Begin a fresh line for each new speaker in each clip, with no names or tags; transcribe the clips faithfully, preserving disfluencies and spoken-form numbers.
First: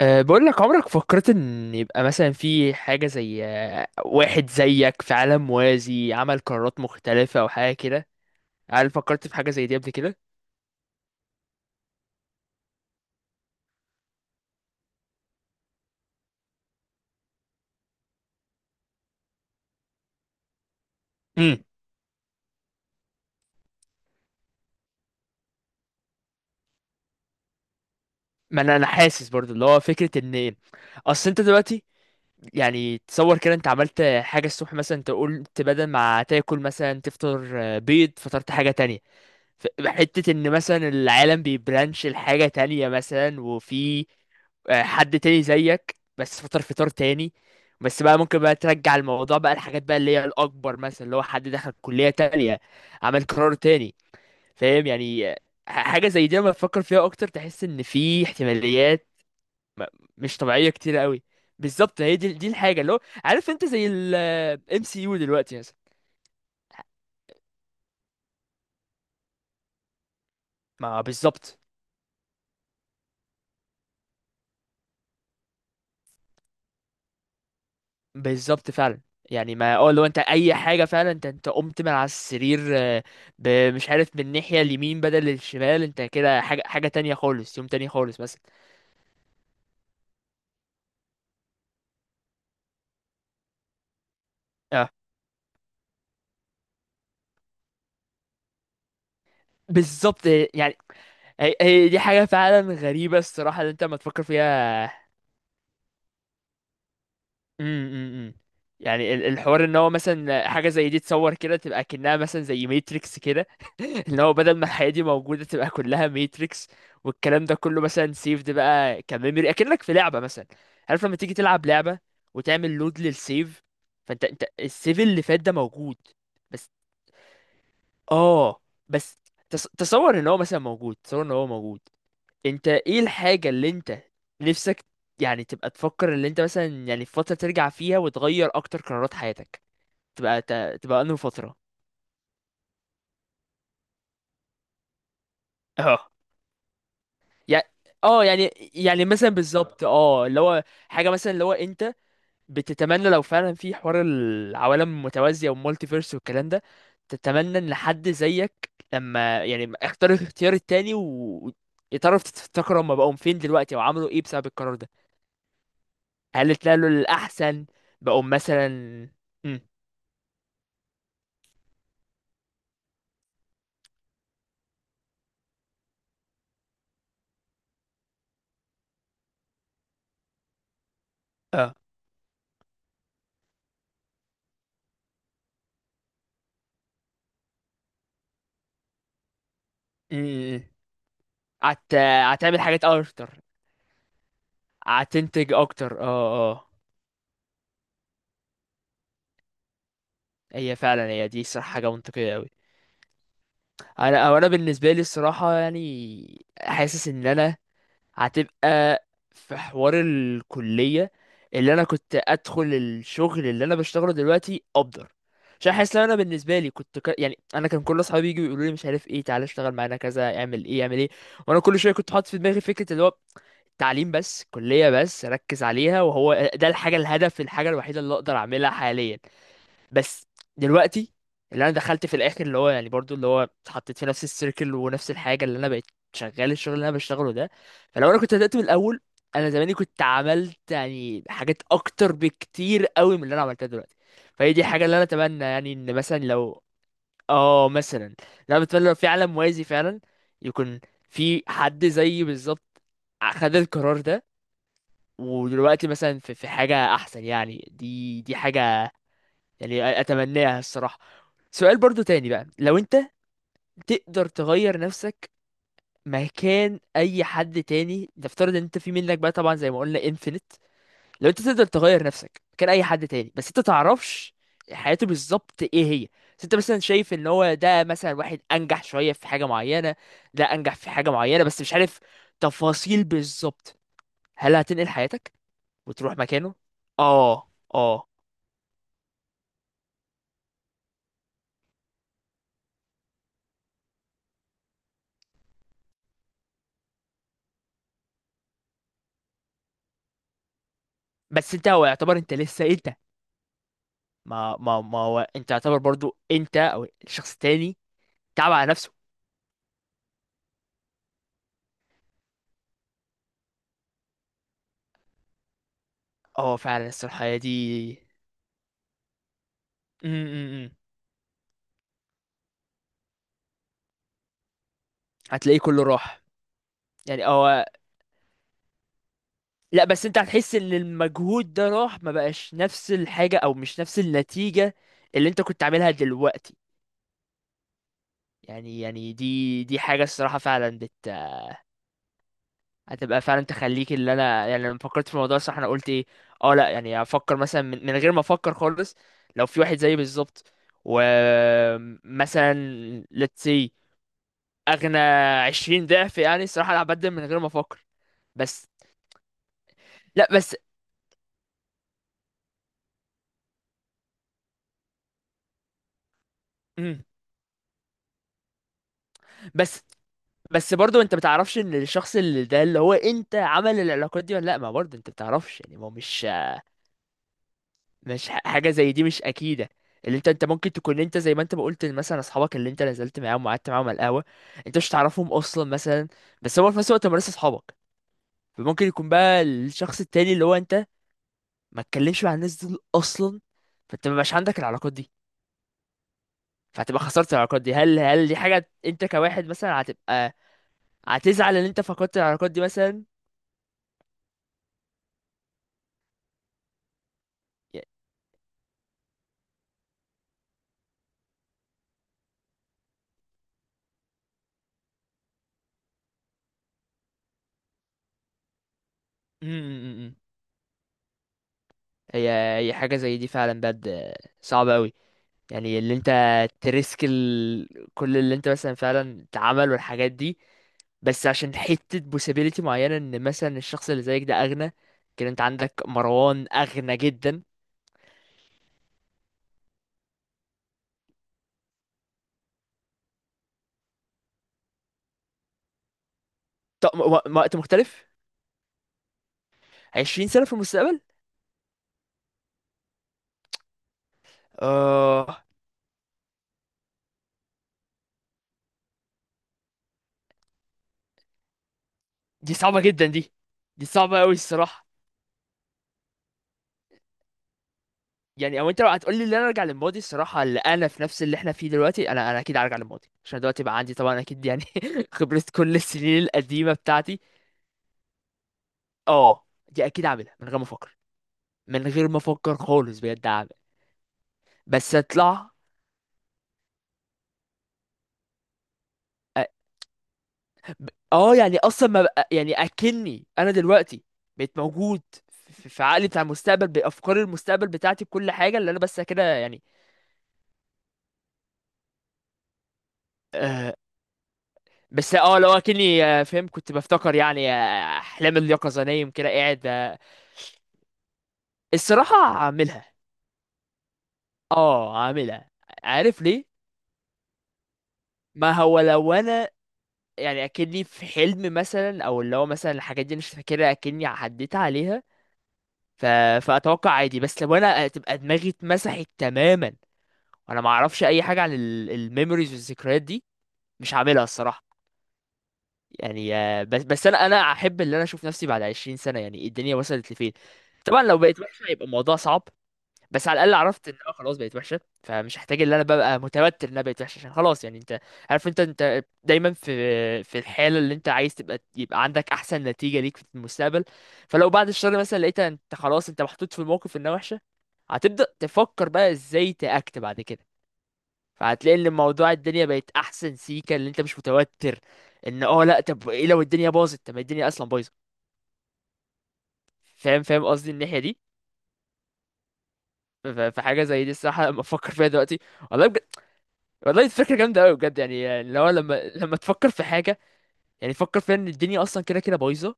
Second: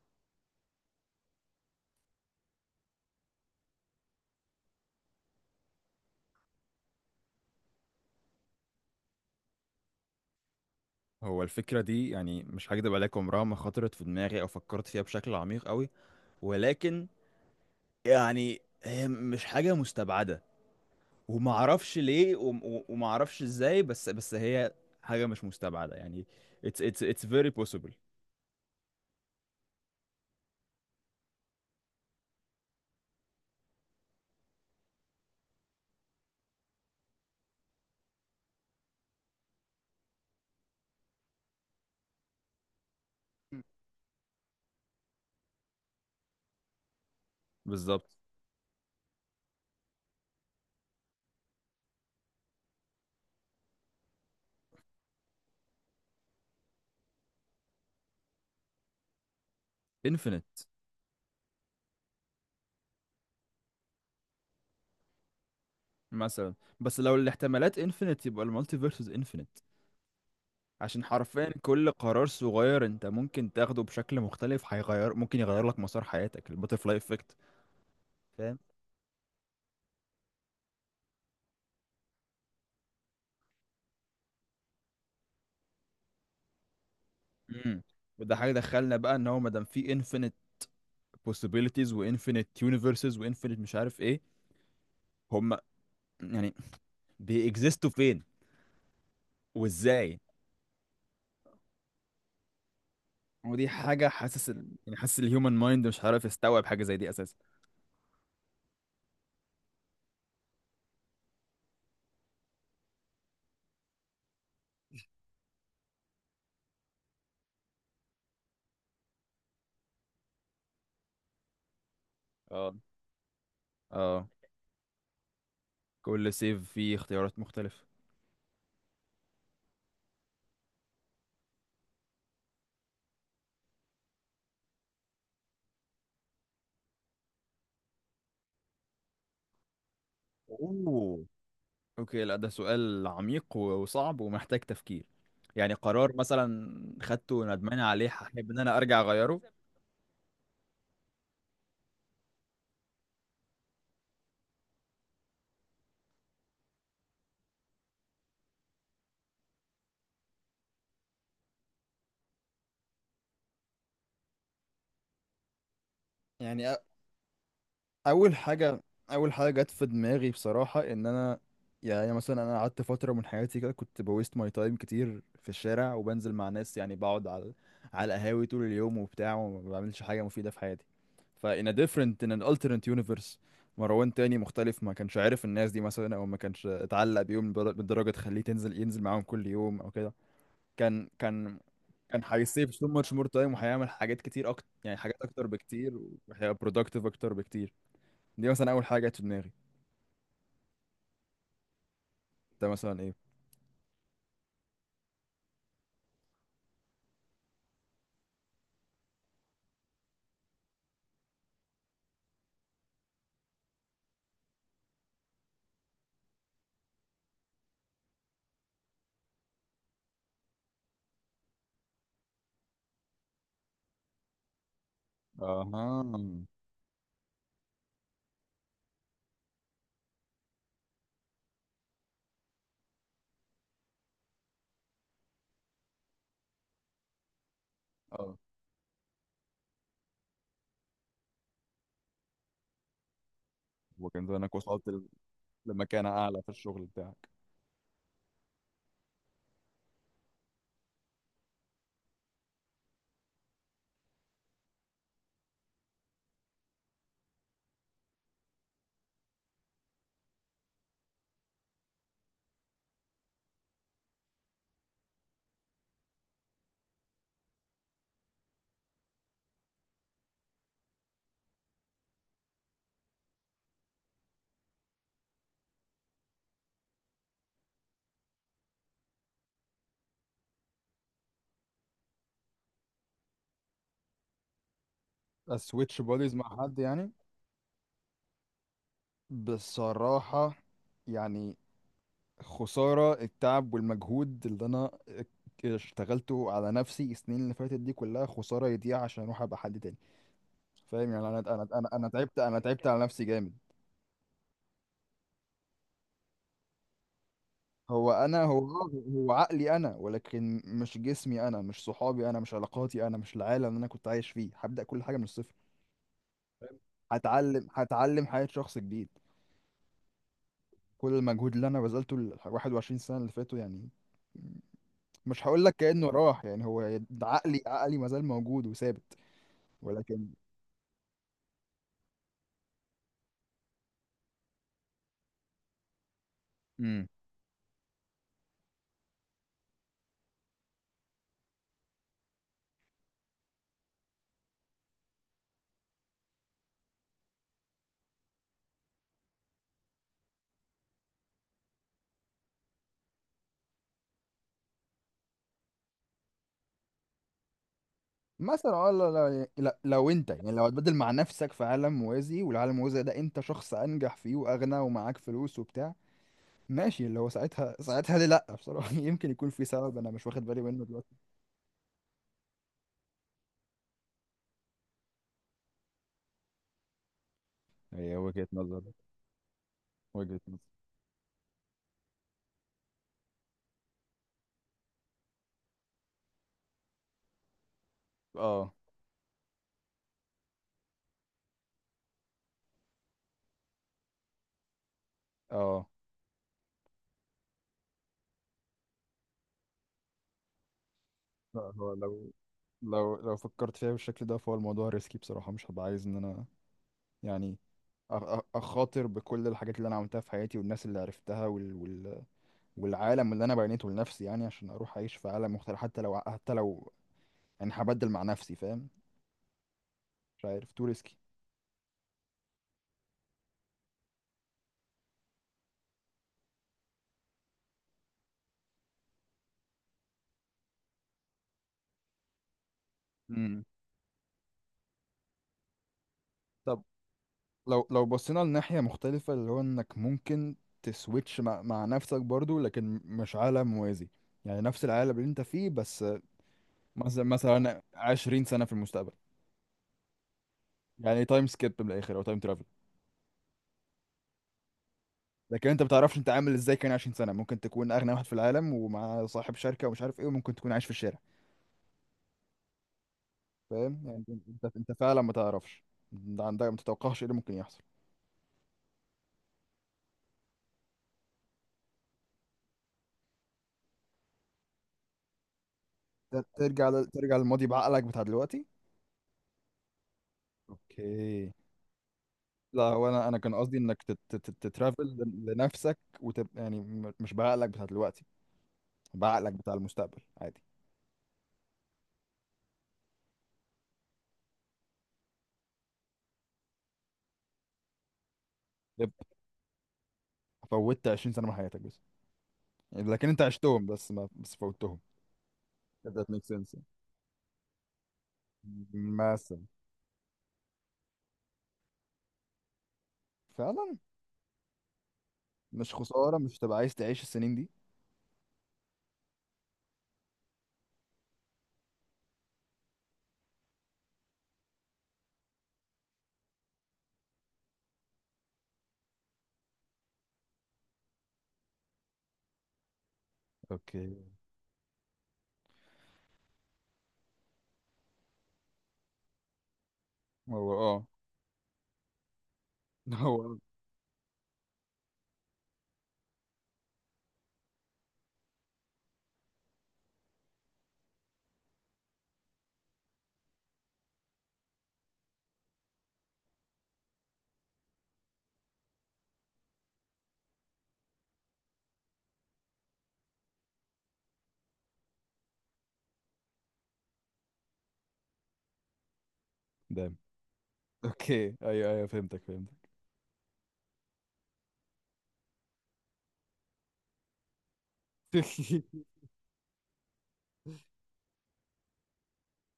أه بقول لك، عمرك فكرت ان يبقى مثلا في حاجة زي آه، واحد زيك في عالم موازي عمل قرارات مختلفة او حاجة كده؟ هل فكرت في حاجة زي دي قبل كده؟
هو الفكرة دي، يعني مش هكدب عليك، عمرها ما خطرت في دماغي أو فكرت فيها بشكل عميق أوي. ولكن يعني هي مش حاجة مستبعدة،
امم
ومعرفش ليه وم- و- ومعرفش إزاي. بس بس هي حاجة مش مستبعدة، يعني it's it's it's very possible.
ما انا انا حاسس برضو اللي هو فكرة ان ايه. اصل انت دلوقتي يعني تصور كده، انت عملت حاجة الصبح مثلا، انت قلت بدل ما تاكل مثلا تفطر آه، بيض، فطرت حاجة تانية. ف- حتة ان مثلا العالم بيبرانش لحاجة تانية مثلا، وفي آه، حد تاني زيك بس فطر فطار تاني. بس
بالظبط.
بقى ممكن بقى ترجع الموضوع بقى، الحاجات بقى اللي هي الأكبر، مثلا اللي هو حد دخل كلية تانية، عمل قرار تاني. فاهم يعني؟ آه، حاجة زي دي لما تفكر فيها أكتر تحس إن في احتماليات م- مش
Infinite.
طبيعية كتير قوي. بالظبط، هي دي دي الحاجة اللي هو، عارف أنت زي ال آه، إم سي يو دلوقتي مثلا.
مثلا. بس لو الاحتمالات infinite يبقى المالتيفيرس infinite،
ما
عشان حرفيا
بالظبط.
كل قرار صغير انت ممكن تاخده بشكل مختلف هيغير، ممكن يغير لك مسار حياتك، الباترفلاي افكت.
بالظبط فعلا. يعني ما اه، لو انت اي حاجه فعلا، انت انت قمت من على السرير آه، ب- مش عارف، من الناحيه اليمين بدل الشمال، انت كده حاجه حاجه تانية خالص، يوم
امم.
تاني خالص
وده
مثلا.
حاجه دخلنا بقى، ان هو ما دام في انفينيت possibilities وانفينيت يونيفرسز وانفينيت مش عارف ايه،
اه
هم يعني بيكزيستوا فين وازاي؟
بالظبط. يعني هي هي دي حاجه فعلا غريبه الصراحه
ودي
اللي انت ما
حاجه،
تفكر
حاسس ال... يعني
فيها.
حاسس الهيومن مايند مش عارف يستوعب حاجه زي دي اساسا.
امم امم امم. يعني ال- الحوار ان هو مثلا حاجه زي دي، تصور كده تبقى كأنها مثلا زي ماتريكس كده. ان هو بدل ما الحياه دي موجوده تبقى كلها ماتريكس، والكلام ده كله مثلا سيفد بقى كميموري، اكنك في لعبه مثلا. عارف لما تيجي تلعب لعبه وتعمل
اه،
لود للسيف، فانت،
اه.
انت السيف اللي فات ده موجود.
كل
بس
سيف فيه اختيارات مختلفه.
اه بس، تص- تصور ان هو مثلا موجود، تصور ان هو موجود. انت ايه الحاجة اللي انت نفسك يعني تبقى تفكر، اللي انت مثلا يعني في فترة ترجع فيها وتغير اكتر قرارات حياتك، تبقى ت- تبقى انهي
اوه.
فترة؟
اوكي، لا ده سؤال عميق و- وصعب ومحتاج تفكير. يعني
اه.
قرار مثلا خدته
يعني
ندمان عليه،
اه
هحب ان
يعني
انا ارجع
يعني مثلا
اغيره.
بالظبط، اه اللي هو حاجة مثلا اللي هو انت بتتمنى لو فعلا في حوار العوالم المتوازية والمالتي فيرس والكلام ده، تتمنى ان حد زيك لما يعني اختار الاختيار التاني ويتعرف، تفتكر هما بقوا فين دلوقتي او عملوا ايه بسبب القرار ده، هل طلع
يعني
له الأحسن؟ بقوم
اول
مثلا.
حاجه، اول حاجه
مم.
جت في دماغي بصراحه، ان انا يعني مثلا انا قعدت فتره من حياتي كده، كنت بويست ماي تايم كتير في الشارع، وبنزل مع ناس، يعني بقعد على على القهاوي طول اليوم وبتاع، وما بعملش حاجه مفيده في حياتي. ف in a
اه.
different, in an alternate universe مروان تاني مختلف، ما كانش عارف الناس دي مثلا، او ما كانش اتعلق بيهم بدر- بالدرجه تخليه تنزل، ينزل معاهم كل يوم او كده.
مم.
كان كان
هت...
كان
هتعمل
هيسيف
حاجات
so much more time،
أكتر،
وهيعمل حاجات كتير اكتر، يعني حاجات اكتر
هتنتج
بكتير،
أكتر. اه
وهيبقى
اه.
productive اكتر بكتير. دي مثلا اول حاجه جت في دماغي.
هي فعلا هي دي صراحة حاجة منطقية أوي.
ده مثلا ايه.
أنا، أو أنا بالنسبة لي الصراحة يعني حاسس إن أنا هتبقى في حوار الكلية اللي انا كنت ادخل الشغل اللي انا بشتغله دلوقتي افضل. عشان حاسس ان انا بالنسبه لي كنت ك... يعني انا كان كل اصحابي يجوا يقولوا لي مش عارف ايه، تعالى اشتغل معانا كذا، اعمل ايه، اعمل ايه. وانا كل شويه كنت حاطط في دماغي فكره اللي هو تعليم بس، كليه بس، ركز
اها.
عليها، وهو ده الحاجه، الهدف، الحاجه الوحيده اللي اقدر اعملها حاليا. بس دلوقتي اللي انا دخلت في الاخر اللي هو يعني برضو اللي هو اتحطيت في نفس السيركل ونفس الحاجه اللي انا بقيت شغال الشغل اللي انا بشتغله ده. فلو انا كنت
اه.
بدات من الاول، انا زماني كنت عملت يعني حاجات اكتر بكتير قوي من اللي انا عملتها دلوقتي.
وكان
فهي
زمانك
دي حاجه
وصلت
اللي انا
ل-
اتمنى، يعني ان
لمكانه
مثلا
اعلى في
لو
الشغل بتاعك.
اه، مثلا اللي انا بتمنى لو في عالم موازي فعلا يكون في حد زيي بالظبط خد القرار ده، ودلوقتي مثلا في في حاجه احسن. يعني دي دي حاجه يعني اتمناها الصراحة. سؤال برضو تاني بقى، لو انت تقدر تغير نفسك مكان اي حد تاني، نفترض ان انت، في منك بقى طبعا زي ما قلنا انفينيت، لو انت تقدر تغير نفسك مكان اي حد تاني بس انت تعرفش حياته بالظبط ايه هي، بس انت مثلا شايف ان هو ده مثلا واحد انجح شوية في حاجة معينة، ده انجح في حاجة معينة بس مش عارف تفاصيل بالظبط، هل هتنقل حياتك
اسويتش
وتروح
بوديز
مكانه؟
مع حد يعني؟
اه اه.
بصراحة يعني، خسارة التعب والمجهود اللي انا اشتغلته على نفسي السنين اللي فاتت دي كلها، خسارة يضيع عشان اروح ابقى حد تاني. فاهم يعني؟ انا
بس
انا
انت هو
انا أنا
يعتبر انت
تعبت، انا
لسه إيه؟
تعبت
انت،
على نفسي جامد.
ما ما ما هو انت تعتبر برضو انت او الشخص التاني
هو انا،
تعب
هو
على نفسه.
هو عقلي انا، ولكن مش جسمي انا، مش صحابي انا، مش علاقاتي انا، مش العالم اللي انا كنت عايش فيه. هبدأ كل حاجة من الصفر،
اه فعلا الصراحة هي
هتعلم،
دي.
هتعلم حياة شخص جديد.
م- م- م.
كل المجهود اللي انا بذلته ال واحد وعشرين سنة اللي فاتوا، يعني مش
هتلاقيه
هقول لك
كله
كأنه
راح.
راح، يعني هو ده
يعني
عقلي.
هو،
عقلي ما زال موجود وثابت،
لا بس انت
ولكن.
هتحس ان المجهود ده راح، ما بقاش نفس الحاجة او مش نفس النتيجة اللي انت كنت عاملها دلوقتي.
امم،
يعني يعني دي دي حاجة الصراحة فعلا هتبقى فعلا تخليك، اللي انا يعني لما فكرت في الموضوع، صح انا قلت ايه؟ اه لا يعني افكر مثلا من, من غير ما افكر خالص، لو في واحد زيي بالظبط ومثلا let's say اغنى عشرين ضعف، يعني الصراحه انا هبدل من غير ما افكر. بس
مثلا. اه، لا لا لا- لو
لا
انت يعني،
بس،
لو هتبدل مع نفسك في عالم موازي، والعالم الموازي ده انت شخص انجح فيه واغنى ومعاك فلوس وبتاع،
مم.
ماشي. اللي هو ساعتها ساعتها ليه لا؟ بصراحة يمكن يكون في
بس
سبب انا مش واخد بالي
بس
منه
برضو انت
دلوقتي.
بتعرفش ان الشخص اللي ده اللي هو انت عمل العلاقات دي ولا لا، ما برضو انت بتعرفش، يعني ما هو مش،
هي
مش ح-
وجهة
حاجه
نظر،
زي دي مش اكيده. اللي انت،
وجهة
انت
نظر.
ممكن تكون انت زي ما انت ما قلت، مثلا اصحابك اللي انت نزلت معاهم وقعدت معاهم على القهوه انت مش تعرفهم اصلا مثلا، بس هو في نفس الوقت هم لسه اصحابك.
اه،
فممكن يكون بقى الشخص التاني اللي هو انت ما تكلمش مع الناس دول اصلا، فانت ما بقاش عندك العلاقات دي،
اه.
فهتبقى خسرت العلاقات دي. هل هل دي حاجه انت كواحد مثلا هتبقى هتزعل ان
لا،
انت
هو
فقدت
لو،
العلاقات دي مثلا؟
لو لو فكرت فيها بالشكل ده فهو الموضوع ريسكي بصراحة، مش هبقى عايز ان انا يعني
ي-
أ- أ- اخاطر بكل الحاجات اللي انا عملتها في حياتي والناس اللي عرفتها وال... وال... والعالم اللي انا بنيته لنفسي، يعني عشان اروح اعيش في عالم مختلف، حتى لو، حتى لو يعني هبدل مع نفسي، فاهم؟
م- م- م- م.
مش عارف، تو ريسكي.
هي هي حاجه زي دي فعلا بجد صعبه قوي. يعني اللي انت تريسك ال... كل اللي انت مثلا فعلا اتعمل والحاجات دي، بس عشان حتة possibility معينة ان مثلا الشخص اللي زيك ده اغنى. كده انت عندك مروان اغنى جدا.
لو لو بصينا لناحية مختلفة، اللي هو انك ممكن تسويتش مع, مع نفسك برضو، لكن مش عالم موازي، يعني نفس العالم اللي انت فيه بس.
طب م- و-
مثلا
وقت
مثلا
مختلف؟
عشرين سنة في المستقبل،
عشرين سنة في المستقبل.
يعني تايم سكيب من الاخر، او تايم ترافل.
اه
لكن انت ما بتعرفش انت عامل ازاي. كان عشرين سنة ممكن تكون اغنى واحد في العالم ومع صاحب شركة ومش عارف ايه، وممكن تكون عايش في الشارع.
دي صعبة جدا دي. دي
فاهم
صعبة
يعني؟
قوي
انت
الصراحة.
انت فعلا ما تعرفش، انت عندك، ما تتوقعش ايه اللي ممكن يحصل.
يعني او انت لو هتقولي ان انا ارجع للماضي، الصراحة اللي انا في نفس اللي احنا فيه دلوقتي، انا، انا اكيد هرجع للماضي عشان دلوقتي بقى عندي طبعا اكيد يعني خبرة كل السنين
ت-
القديمة
ترجع لل-
بتاعتي.
ترجع للماضي بعقلك بتاع دلوقتي.
اه دي اكيد عاملها من غير ما افكر،
اوكي.
من غير ما افكر
لا
خالص،
هو
بجد
انا، انا
اعمل.
كان قصدي انك تت- تت-
بس
تترافل ل-
اطلع،
لنفسك، وتبقى يعني م- مش بعقلك بتاع دلوقتي،
أ-
بعقلك بتاع المستقبل عادي.
ب- اه يعني اصلا ما بقى يعني اكني انا دلوقتي بقيت موجود في في عقلي بتاع المستقبل، بافكار المستقبل بتاعتي، بكل حاجه اللي انا، بس كده
يبقى
يعني.
فوتت عشرين سنه من حياتك بس، يعني لكن انت
آه
عشتهم، بس ما بس فوتهم.
بس اه، لو اكني
If
آه،
that makes
فاهم، كنت
sense.
بفتكر يعني آه، احلام اليقظه، نايم كده
مثلا.
قاعد آه، الصراحه هعملها.
فعلا.
اه هعملها.
مش
عارف
خساره؟
ليه؟
مش تبقى عايز تعيش السنين دي؟
ما هو لو انا يعني اكني في حلم مثلا، او اللي هو مثلا الحاجات دي أنا مش فاكرها اكني عديت عليها، ف... فاتوقع عادي. بس لو انا تبقى دماغي اتمسحت تماما وانا ما اعرفش اي حاجه عن ال- الميموريز والذكريات دي، مش
اوكي.
هعملها الصراحه. يعني آه، بس بس انا انا احب ان انا اشوف نفسي بعد عشرين سنه يعني الدنيا وصلت لفين.
هو
طبعا
اه.
لو بقيت وحشه هيبقى الموضوع صعب، بس
هو
على الاقل
آه.
عرفت ان انا خلاص بقيت وحشه، فمش هحتاج ان انا ببقى متوتر ان انا بقيت وحشه، عشان خلاص يعني انت عارف، انت انت دايما في في الحاله اللي انت عايز تبقى يبقى عندك احسن نتيجه ليك في المستقبل. فلو بعد الشر مثلا لقيت انت خلاص انت محطوط في الموقف انها وحشه، هتبدا تفكر بقى ازاي تاكت بعد كده. فهتلاقي ان الموضوع، الدنيا بقت احسن سيكه اللي انت مش متوتر ان، اه لا طب ايه لو الدنيا باظت، طب ما الدنيا اصلا بايظه.
دايما.
فاهم فاهم قصدي الناحيه دي.
اوكي، ايوه، ايوه، فهمتك، فهمتك.
ف- فحاجه زي دي الصراحه لما افكر فيها دلوقتي، والله بجد، والله دي فكرة جامدة أوي بجد، يعني اللي هو لما لما تفكر في حاجة يعني فكر فيها إن الدنيا أصلا كده كده بايظة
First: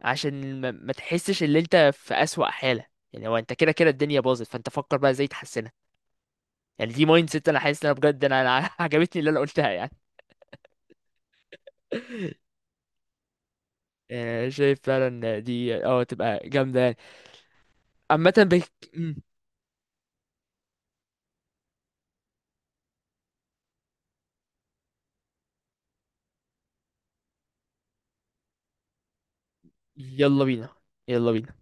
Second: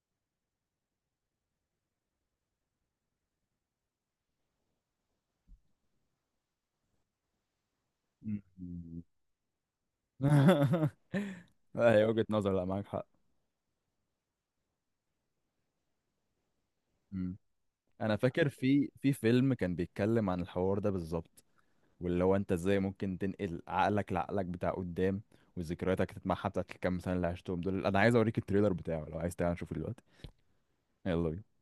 عشان ما, ما تحسش إن أنت في أسوأ حالة. يعني هو أنت كده كده الدنيا باظت، فأنت فكر بقى إزاي تحسنها. يعني دي مايند سيت أنا حاسس إن أنا بجد أنا أنا عجبتني اللي أنا قلتها يعني.
ايوه، وجهة نظر، لا معاك حق.
آه، شايف فعلا دي أه تبقى جامدة يعني.
انا
عامة
فاكر
بك...
في في
مم.
فيلم كان بيتكلم عن الحوار ده بالظبط، واللي هو انت ازاي ممكن تنقل عقلك لعقلك بتاع قدام، وذكرياتك تتمحى بتاعت الكام سنه اللي عشتهم دول. انا عايز اوريك التريلر بتاعه، لو عايز تعالى نشوفه دلوقتي.
يلا بينا.
يلا
يلا
بينا.
بينا.